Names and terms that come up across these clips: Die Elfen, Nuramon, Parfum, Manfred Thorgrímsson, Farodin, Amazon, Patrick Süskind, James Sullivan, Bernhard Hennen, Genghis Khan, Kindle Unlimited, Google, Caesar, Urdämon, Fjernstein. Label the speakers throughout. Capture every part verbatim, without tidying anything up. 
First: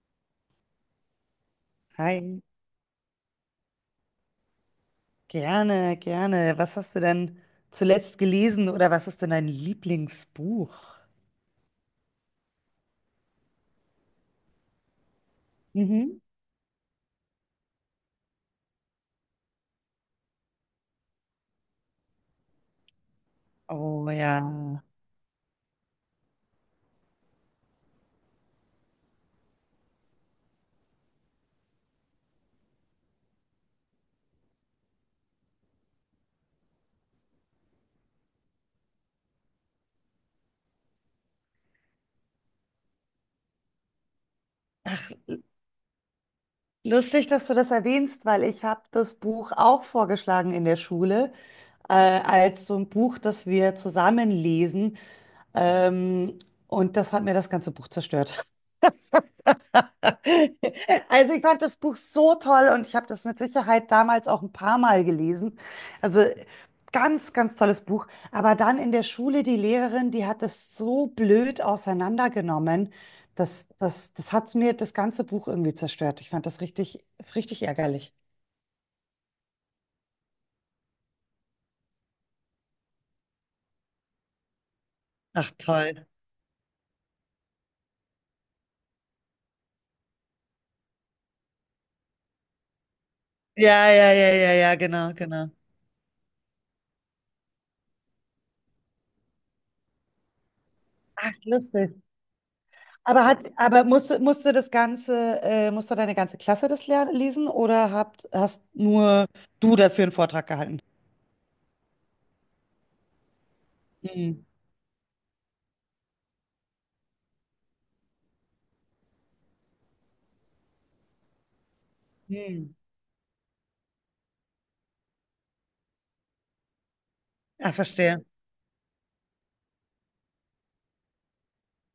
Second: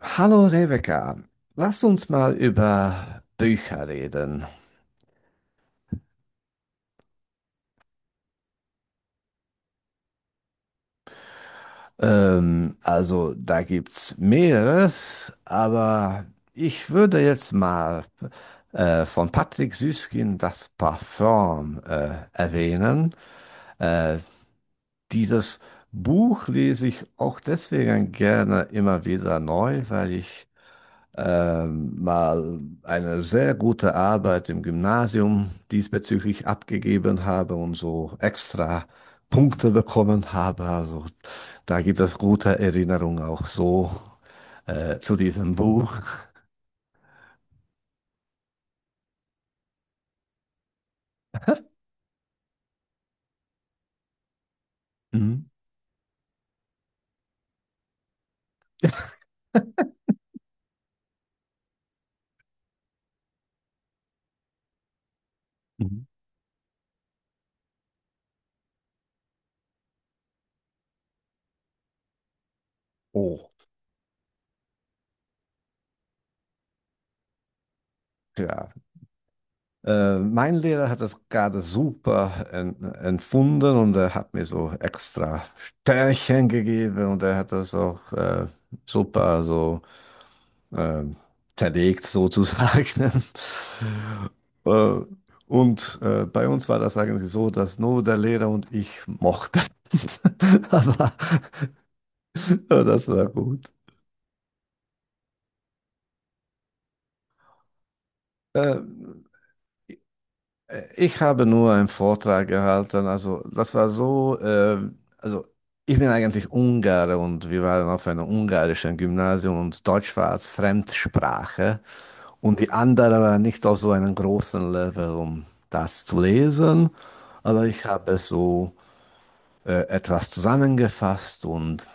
Speaker 1: Hallo Rebecca, lass uns mal
Speaker 2: Hi,
Speaker 1: über Bücher reden.
Speaker 2: gerne, gerne. Was hast du denn zuletzt gelesen oder was ist denn dein Lieblingsbuch?
Speaker 1: Ähm, also da gibt's mehreres,
Speaker 2: Mhm.
Speaker 1: aber ich würde jetzt mal äh, von Patrick Süskind das Parfum äh, erwähnen.
Speaker 2: Oh
Speaker 1: Äh,
Speaker 2: ja.
Speaker 1: Dieses Buch lese ich auch deswegen gerne immer wieder neu, weil ich ähm, mal eine sehr gute Arbeit im Gymnasium diesbezüglich abgegeben habe und so extra Punkte bekommen habe. Also da gibt es gute Erinnerungen auch so äh, zu diesem Buch.
Speaker 2: Lustig, dass du das erwähnst, weil ich habe das Buch auch vorgeschlagen in der Schule, äh, als so ein Buch, das wir zusammen lesen.
Speaker 1: Mhm.
Speaker 2: Ähm, und das hat mir das ganze Buch zerstört. Also ich fand das Buch so toll und ich habe das mit Sicherheit damals auch ein paar Mal gelesen.
Speaker 1: Mhm.
Speaker 2: Also ganz, ganz tolles Buch. Aber dann in der Schule, die Lehrerin, die hat das so blöd auseinandergenommen,
Speaker 1: Oh,
Speaker 2: dass das, das hat mir das ganze Buch irgendwie zerstört. Ich fand das richtig, richtig ärgerlich.
Speaker 1: ja. Äh, mein Lehrer hat das gerade super en empfunden, und er hat mir so extra
Speaker 2: Ach toll.
Speaker 1: Sternchen gegeben, und er hat das auch äh, super so äh, zerlegt sozusagen.
Speaker 2: Ja, ja, ja, ja, ja,
Speaker 1: äh,
Speaker 2: genau, genau.
Speaker 1: und äh, Bei uns war das eigentlich so, dass nur der Lehrer und ich mochten. Aber
Speaker 2: Ach, lustig.
Speaker 1: das
Speaker 2: Aber
Speaker 1: war
Speaker 2: hat,
Speaker 1: gut.
Speaker 2: aber musste, musste das ganze, äh, musste deine ganze Klasse das ler- lesen oder habt, hast
Speaker 1: Äh,
Speaker 2: nur du dafür einen Vortrag gehalten?
Speaker 1: Äh, Ich habe nur einen Vortrag gehalten, also das war
Speaker 2: Hm.
Speaker 1: so, äh, also ich bin eigentlich Ungare, und wir waren auf einem ungarischen Gymnasium und Deutsch war als Fremdsprache, und die
Speaker 2: Hm.
Speaker 1: anderen waren nicht auf so einem großen Level, um das zu lesen, aber
Speaker 2: Ah,
Speaker 1: ich habe
Speaker 2: verstehe.
Speaker 1: es so äh, etwas zusammengefasst, und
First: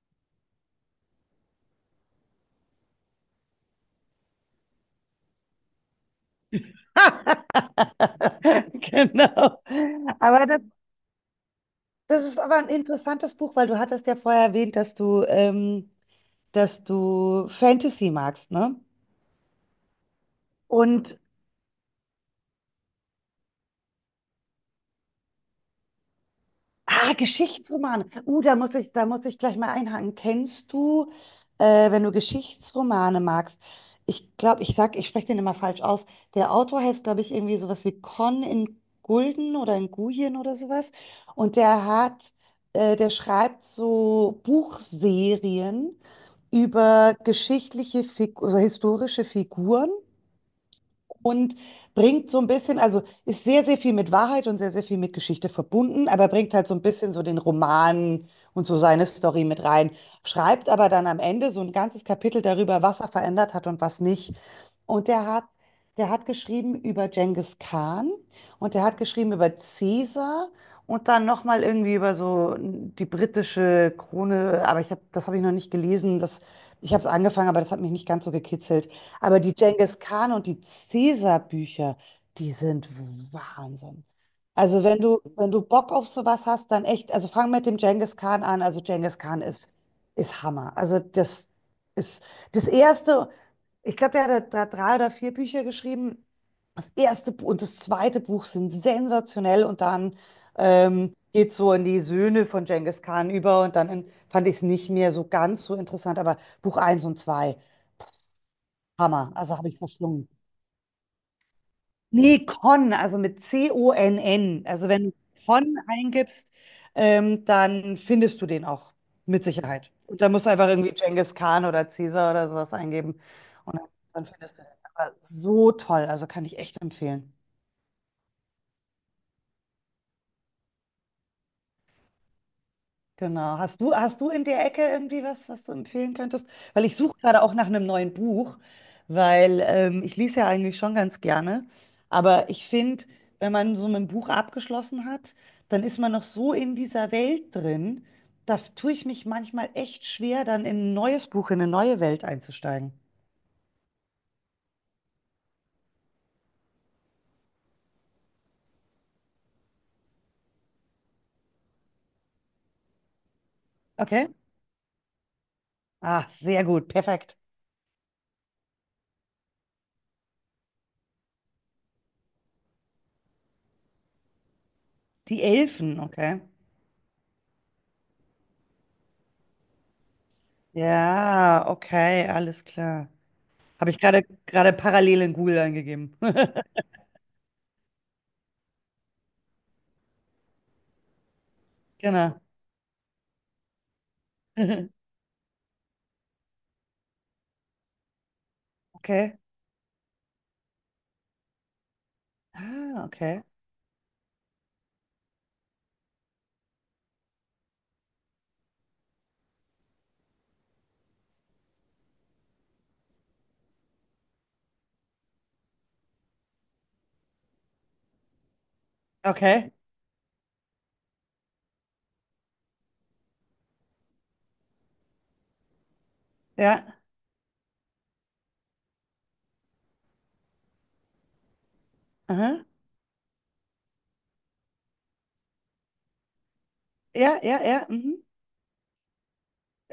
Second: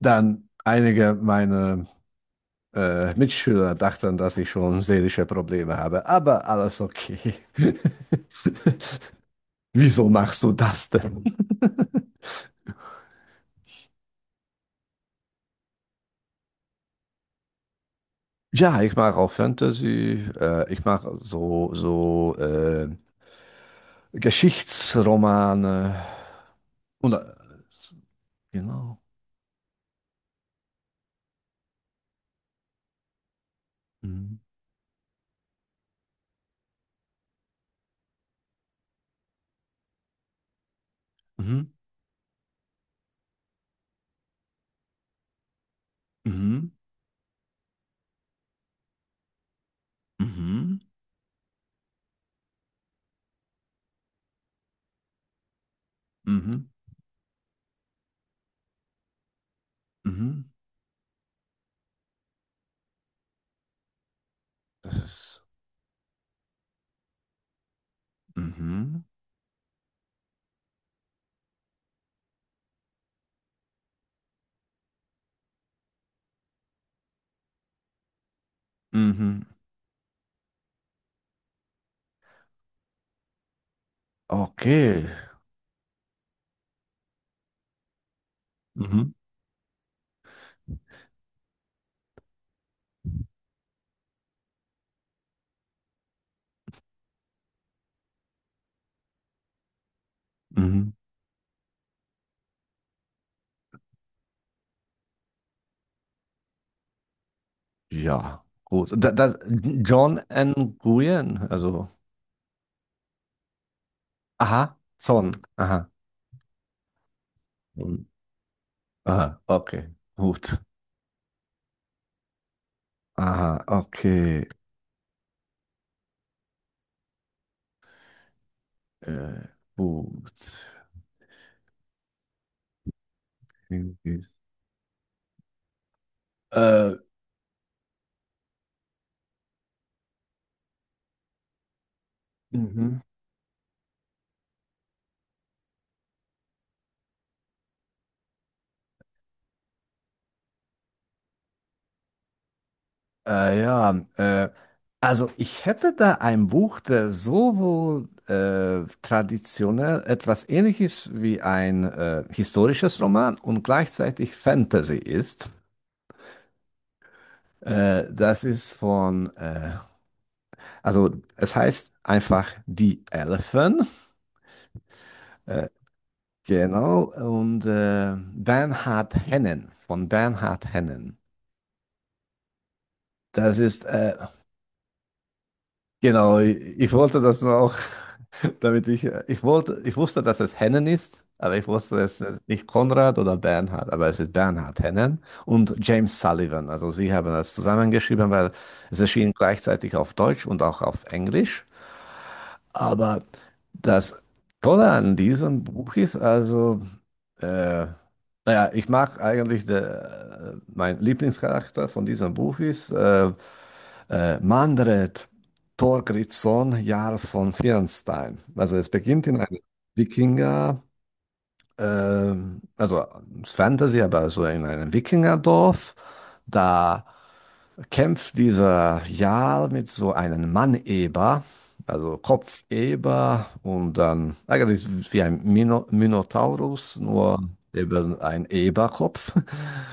Speaker 1: dann einige meiner äh, Mitschüler dachten, dass ich schon seelische Probleme habe, aber alles okay.
Speaker 2: Genau.
Speaker 1: Wieso machst
Speaker 2: Aber
Speaker 1: du
Speaker 2: das,
Speaker 1: das denn?
Speaker 2: das ist aber ein interessantes Buch, weil du hattest ja vorher erwähnt, dass du, ähm, dass du Fantasy magst, ne?
Speaker 1: Ja, ich mag auch Fantasy. Äh, ich mag
Speaker 2: Und
Speaker 1: so, so äh, Geschichtsromane. Und,
Speaker 2: ah,
Speaker 1: äh,
Speaker 2: Geschichtsromane. Uh, da muss ich,
Speaker 1: genau.
Speaker 2: da muss ich gleich mal einhaken. Kennst du, äh, wenn du Geschichtsromane magst, ich
Speaker 1: Mhm.
Speaker 2: glaube, ich sag, ich spreche den immer falsch aus. Der Autor heißt, glaube ich, irgendwie sowas wie Con in Gulden oder in Guyen oder sowas. Und
Speaker 1: Mhm.
Speaker 2: der hat, äh, der schreibt so Buchserien
Speaker 1: Mhm.
Speaker 2: über geschichtliche Fig oder historische Figuren
Speaker 1: Mhm.
Speaker 2: und bringt so ein bisschen, also ist sehr, sehr viel mit Wahrheit und sehr, sehr viel mit Geschichte verbunden, aber bringt
Speaker 1: Mhm.
Speaker 2: halt so ein bisschen so den Roman und so seine Story mit rein.
Speaker 1: Mhm.
Speaker 2: Schreibt aber dann am Ende so ein ganzes Kapitel darüber, was er verändert hat und was nicht.
Speaker 1: Das
Speaker 2: Und der hat,
Speaker 1: ist.
Speaker 2: der hat geschrieben über Genghis Khan und der hat
Speaker 1: Mhm.
Speaker 2: geschrieben über Caesar und dann nochmal irgendwie über so die britische Krone, aber ich hab, das habe ich noch nicht gelesen. Das, ich habe es angefangen, aber das hat mich nicht ganz so gekitzelt. Aber
Speaker 1: Mhm.
Speaker 2: die Genghis Khan und die Caesar-Bücher, die sind Wahnsinn. Also wenn
Speaker 1: Okay.
Speaker 2: du, wenn du Bock auf sowas hast, dann echt, also fang mit dem Genghis Khan an. Also
Speaker 1: Mhm.
Speaker 2: Genghis Khan ist, ist Hammer. Also das ist das erste, ich glaube, der hat da drei oder vier Bücher geschrieben. Das erste Bu- und das zweite Buch sind sensationell und dann
Speaker 1: Mhm.
Speaker 2: ähm, geht so in die Söhne von Genghis Khan über und dann in, fand ich es nicht mehr so ganz so interessant, aber Buch eins und zwei
Speaker 1: Ja, gut. Da,
Speaker 2: Hammer,
Speaker 1: das,
Speaker 2: also habe ich
Speaker 1: John
Speaker 2: verschlungen.
Speaker 1: N. Nguyen. Also.
Speaker 2: Nee, Con, also mit C-O-N-N.
Speaker 1: Aha.
Speaker 2: Also wenn du
Speaker 1: Son.
Speaker 2: Con
Speaker 1: Aha.
Speaker 2: eingibst, ähm, dann
Speaker 1: Und-
Speaker 2: findest du den auch
Speaker 1: aha.
Speaker 2: mit Sicherheit.
Speaker 1: Okay.
Speaker 2: Und da musst du
Speaker 1: Gut.
Speaker 2: einfach irgendwie Genghis Khan oder Caesar oder sowas eingeben
Speaker 1: Aha,
Speaker 2: und dann
Speaker 1: okay.
Speaker 2: findest du den. Aber so toll, also kann ich echt empfehlen.
Speaker 1: Äh, gut.
Speaker 2: Genau. Hast du,
Speaker 1: Äh,
Speaker 2: hast du in der Ecke irgendwie was, was du empfehlen könntest? Weil ich suche gerade auch nach einem neuen Buch, weil ähm, ich lese ja eigentlich schon ganz gerne. Aber ich
Speaker 1: mhm.
Speaker 2: finde, wenn man so mit einem Buch abgeschlossen hat, dann ist man noch so in dieser Welt drin. Da tue ich mich manchmal echt schwer, dann in ein neues Buch, in eine neue Welt einzusteigen.
Speaker 1: Äh, ja, äh, also ich hätte da ein Buch, der sowohl äh, traditionell etwas Ähnliches wie ein äh, historisches Roman und
Speaker 2: Okay?
Speaker 1: gleichzeitig Fantasy ist.
Speaker 2: Ah, sehr gut, perfekt.
Speaker 1: Äh, das ist von, äh, also es heißt einfach Die Elfen.
Speaker 2: Die
Speaker 1: Äh,
Speaker 2: Elfen, okay.
Speaker 1: genau, und äh, Bernhard Hennen, von Bernhard Hennen.
Speaker 2: Ja, okay, alles klar.
Speaker 1: Das ist,
Speaker 2: Habe ich
Speaker 1: äh,
Speaker 2: gerade gerade parallel in Google eingegeben.
Speaker 1: genau, ich, ich wollte das nur auch, damit ich, äh, ich wollte, ich wusste, dass es Hennen ist, aber ich wusste, es
Speaker 2: Genau.
Speaker 1: ist nicht Konrad oder Bernhard, aber es ist Bernhard
Speaker 2: Mhm.
Speaker 1: Hennen und James Sullivan. Also sie haben das zusammengeschrieben, weil es erschien
Speaker 2: Okay.
Speaker 1: gleichzeitig auf Deutsch und auch auf Englisch.
Speaker 2: Ah,
Speaker 1: Aber
Speaker 2: okay.
Speaker 1: das Tolle an diesem Buch ist also, äh, naja, ich mag eigentlich, der, mein Lieblingscharakter von diesem Buch ist, äh, Äh, Manfred Thorgrímsson, Jarl von Fjernstein. Also es beginnt in einem
Speaker 2: Okay.
Speaker 1: Wikinger, ähm, also Fantasy, aber so in einem Wikingerdorf.
Speaker 2: Ja.
Speaker 1: Da kämpft dieser Jarl mit so einem Mann-Eber, also
Speaker 2: Aha.
Speaker 1: Kopfeber und dann eigentlich wie ein Mino Minotaurus,
Speaker 2: Ja,
Speaker 1: nur
Speaker 2: ja, ja. Mhm.
Speaker 1: eben ein Eberkopf.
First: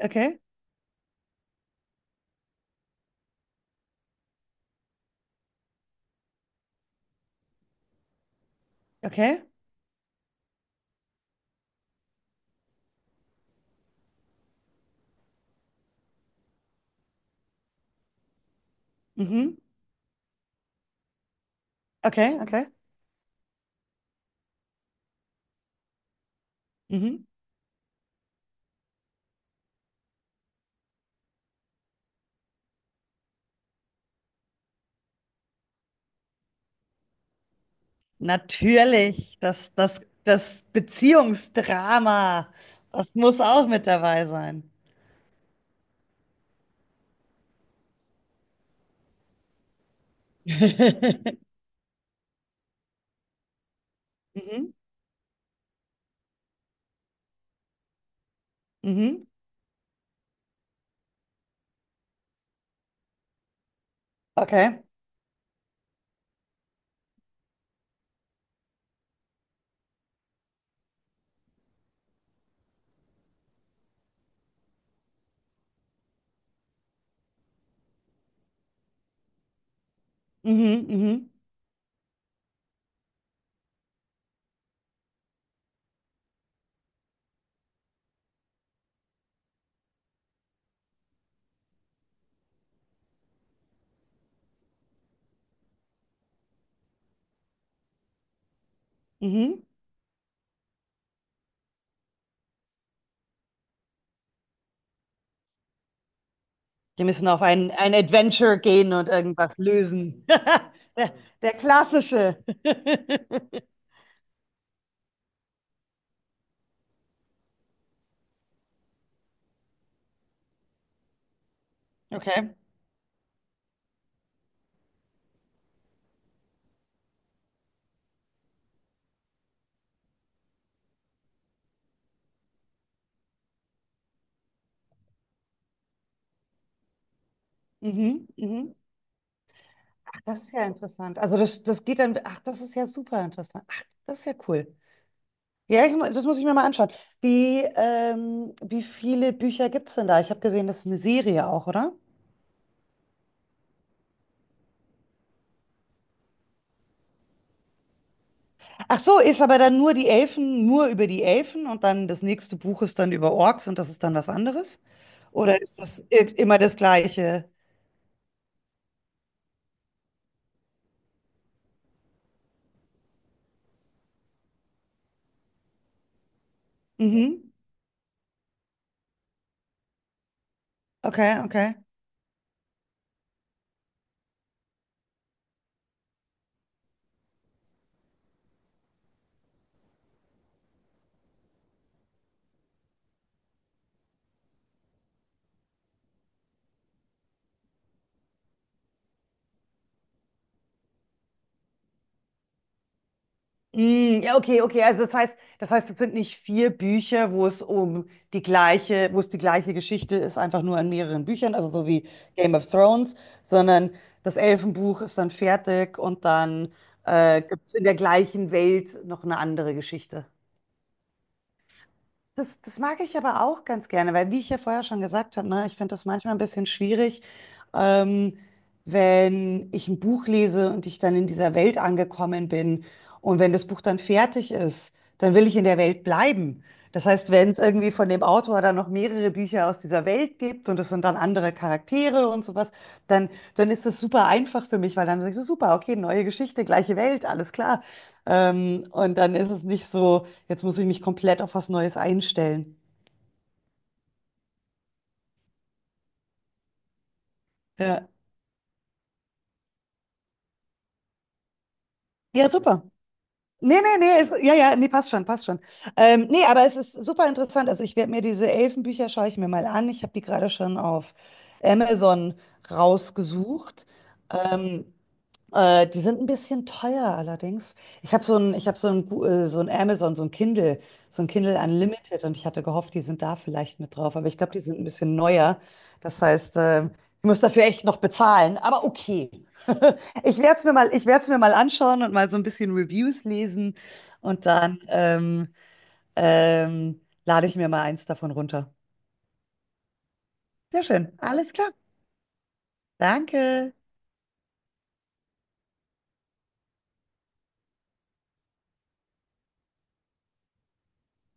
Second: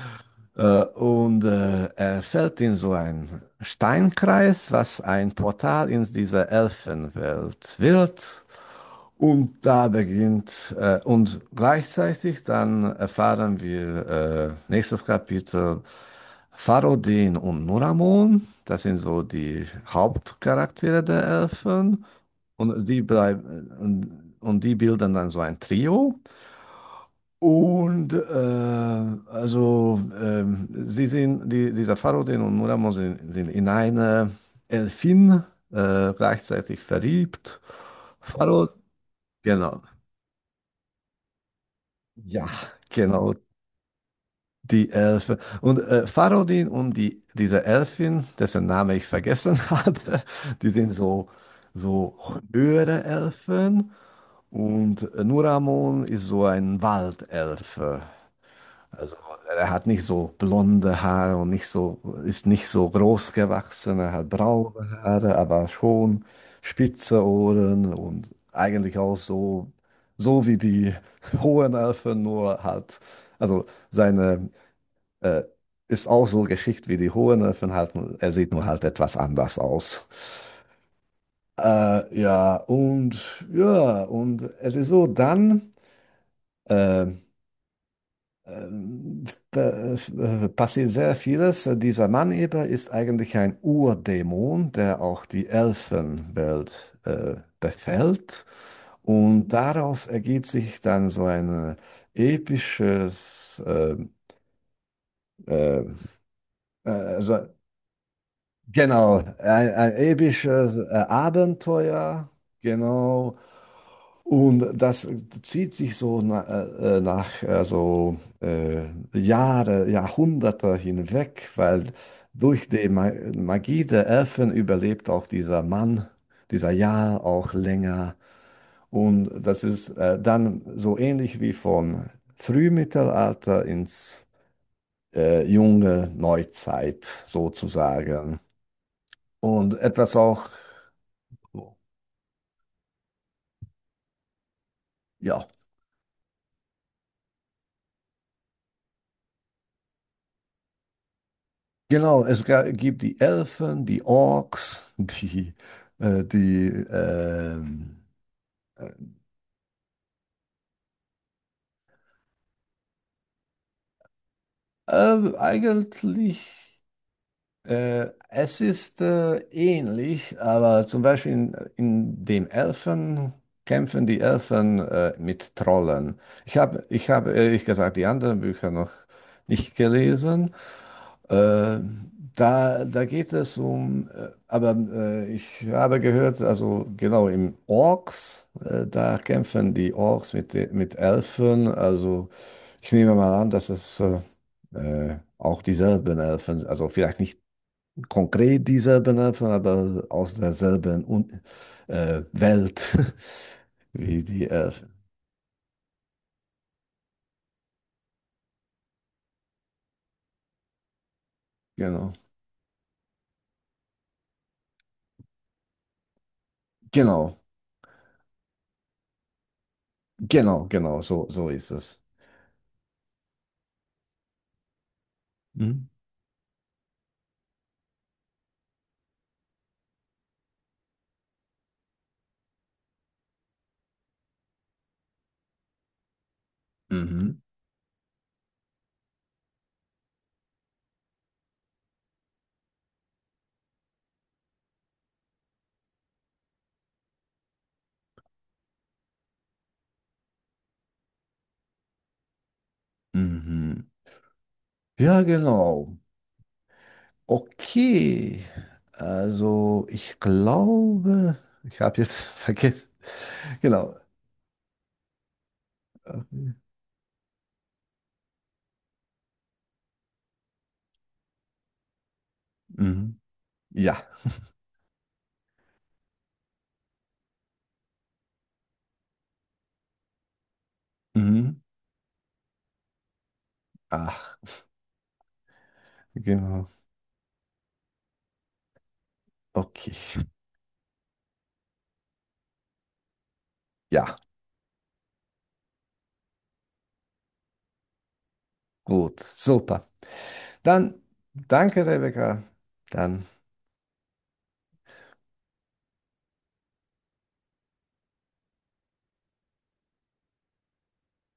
Speaker 2: Okay.
Speaker 1: Äh, und äh, er fällt in so einen Steinkreis, was ein Portal in diese Elfenwelt wird.
Speaker 2: Okay.
Speaker 1: Und da beginnt, äh, und gleichzeitig dann erfahren wir, äh, nächstes Kapitel, Farodin und Nuramon, das sind so
Speaker 2: Mhm.
Speaker 1: die Hauptcharaktere der Elfen.
Speaker 2: Okay, okay.
Speaker 1: Und die bleiben, und, und die bilden dann so ein Trio.
Speaker 2: Mhm.
Speaker 1: Und äh, also ähm, sie sind, die, dieser Farodin und Murano sind, sind in eine Elfin äh, gleichzeitig verliebt. Oh, Farod,
Speaker 2: Natürlich, das,
Speaker 1: genau,
Speaker 2: das, das
Speaker 1: ja,
Speaker 2: Beziehungsdrama, das
Speaker 1: genau,
Speaker 2: muss auch mit dabei sein.
Speaker 1: die Elfe. Und äh, Farodin und die, diese Elfin, dessen Name ich vergessen hatte, die sind so, so höhere Elfen.
Speaker 2: Mhm.
Speaker 1: Und äh, Nuramon ist so ein Waldelfe. Also
Speaker 2: Mhm.
Speaker 1: er hat nicht so blonde Haare und nicht so, ist nicht so groß gewachsen, er hat
Speaker 2: Okay.
Speaker 1: braune Haare, aber schon spitze Ohren und eigentlich auch so, so wie die hohen Elfen, nur halt, also seine äh, ist auch so geschickt wie die hohen Elfen halt, nur- er sieht nur halt etwas anders aus.
Speaker 2: Mhm. Mhm.
Speaker 1: Äh, ja, und ja, und es ist so, dann. Äh, ähm, da, äh, passiert sehr vieles. Dieser Mann eben ist eigentlich ein Urdämon, der auch die Elfenwelt äh, befällt. Und
Speaker 2: Mhm.
Speaker 1: daraus ergibt sich dann so ein episches, äh, äh,
Speaker 2: Die
Speaker 1: äh,
Speaker 2: müssen
Speaker 1: so,
Speaker 2: auf ein, ein Adventure gehen und
Speaker 1: genau,
Speaker 2: irgendwas
Speaker 1: ein, ein
Speaker 2: lösen.
Speaker 1: episches äh,
Speaker 2: Der, der
Speaker 1: Abenteuer,
Speaker 2: klassische.
Speaker 1: genau. Und das zieht sich so na, äh, äh, nach also, äh, Jahre, Jahrhunderte hinweg, weil
Speaker 2: Okay.
Speaker 1: durch die Ma Magie der Elfen überlebt auch dieser Mann, dieser Jarl auch länger. Und das ist äh, dann so ähnlich wie vom Frühmittelalter ins äh, junge Neuzeit
Speaker 2: Mhm.
Speaker 1: sozusagen.
Speaker 2: Mhm.
Speaker 1: Und etwas
Speaker 2: Das
Speaker 1: auch,
Speaker 2: ist ja interessant. Also das, das geht dann, ach, das ist ja super interessant. Ach, das ist ja cool.
Speaker 1: ja.
Speaker 2: Ja, ich, mu- das muss ich mir mal anschauen. Wie, ähm, wie viele Bücher gibt es denn da? Ich habe gesehen, das ist eine Serie auch, oder?
Speaker 1: Genau, es ga- gibt die Elfen, die Orks, die, äh, die ähm,
Speaker 2: Ach so, ist aber dann nur die Elfen, nur über die Elfen und dann das nächste Buch ist dann über Orks und das ist dann was anderes?
Speaker 1: äh,
Speaker 2: Oder ist das i- immer das
Speaker 1: eigentlich,
Speaker 2: Gleiche?
Speaker 1: äh, es ist äh, ähnlich, aber zum Beispiel in, in dem Elfen kämpfen die Elfen äh, mit Trollen. Ich habe, ich habe
Speaker 2: Mhm.
Speaker 1: ehrlich gesagt die anderen Bücher noch nicht gelesen.
Speaker 2: Okay, okay.
Speaker 1: Äh, da, da geht es um, äh, aber äh, ich habe gehört, also genau im Orks, äh, da kämpfen die Orks mit, de- mit Elfen. Also ich nehme mal an, dass es äh, äh, auch dieselben Elfen, also vielleicht nicht konkret dieselben Elfen, aber aus derselben Un äh, Welt wie
Speaker 2: Mm, ja,
Speaker 1: die
Speaker 2: okay, okay.
Speaker 1: Elfen.
Speaker 2: Also das heißt, das heißt, es sind nicht vier Bücher, wo es um die gleiche, wo es die gleiche Geschichte ist, einfach nur in mehreren Büchern, also so wie
Speaker 1: Genau,
Speaker 2: Game of Thrones, sondern das Elfenbuch ist dann fertig und dann
Speaker 1: genau,
Speaker 2: äh, gibt es in der gleichen Welt noch eine andere Geschichte.
Speaker 1: genau, genau, so, so ist es.
Speaker 2: Das, das mag ich aber auch ganz gerne, weil wie ich ja vorher schon gesagt habe, ne, ich
Speaker 1: Mhm.
Speaker 2: finde das manchmal ein bisschen schwierig, ähm, wenn ich ein Buch lese und ich dann in dieser Welt angekommen bin und wenn das Buch dann fertig ist, dann will ich in der Welt bleiben. Das heißt,
Speaker 1: Mhm.
Speaker 2: wenn es irgendwie von dem Autor dann noch mehrere Bücher aus dieser Welt gibt und es sind dann andere Charaktere und sowas, dann, dann ist das super einfach für mich, weil dann sage ich so, super, okay, neue Geschichte, gleiche Welt, alles klar. Ähm, und dann ist es nicht so. Jetzt muss ich mich komplett auf was Neues einstellen.
Speaker 1: Mhm. Ja, genau.
Speaker 2: Ja,
Speaker 1: Okay. Also, ich glaube, ich habe jetzt
Speaker 2: ja, super.
Speaker 1: vergessen.
Speaker 2: Nee,
Speaker 1: Genau.
Speaker 2: nee, nee, ist, ja, ja, nee, passt schon, passt schon. Ähm, nee, aber es ist super interessant. Also ich werde mir diese Elfenbücher, schaue ich mir mal an. Ich habe die gerade schon auf Amazon
Speaker 1: Mhm.
Speaker 2: rausgesucht.
Speaker 1: Ja.
Speaker 2: Ähm, Äh, die sind ein bisschen teuer allerdings. Ich habe so ein, ich habe so ein, Gu- äh, so ein Amazon, so ein Kindle, so ein Kindle
Speaker 1: Mhm.
Speaker 2: Unlimited und ich hatte gehofft, die sind da vielleicht mit drauf, aber ich
Speaker 1: Ach,
Speaker 2: glaube, die sind ein bisschen neuer. Das heißt,
Speaker 1: genau.
Speaker 2: äh, ich muss dafür echt noch bezahlen, aber okay.
Speaker 1: Okay.
Speaker 2: Ich werde es mir mal, ich werde es mir mal anschauen und mal so ein bisschen Reviews lesen
Speaker 1: Ja,
Speaker 2: und dann ähm, ähm, lade ich mir mal eins davon runter.
Speaker 1: gut. Super.
Speaker 2: Sehr
Speaker 1: Dann
Speaker 2: schön, alles klar.
Speaker 1: danke, Rebecca. Dann.
Speaker 2: Danke.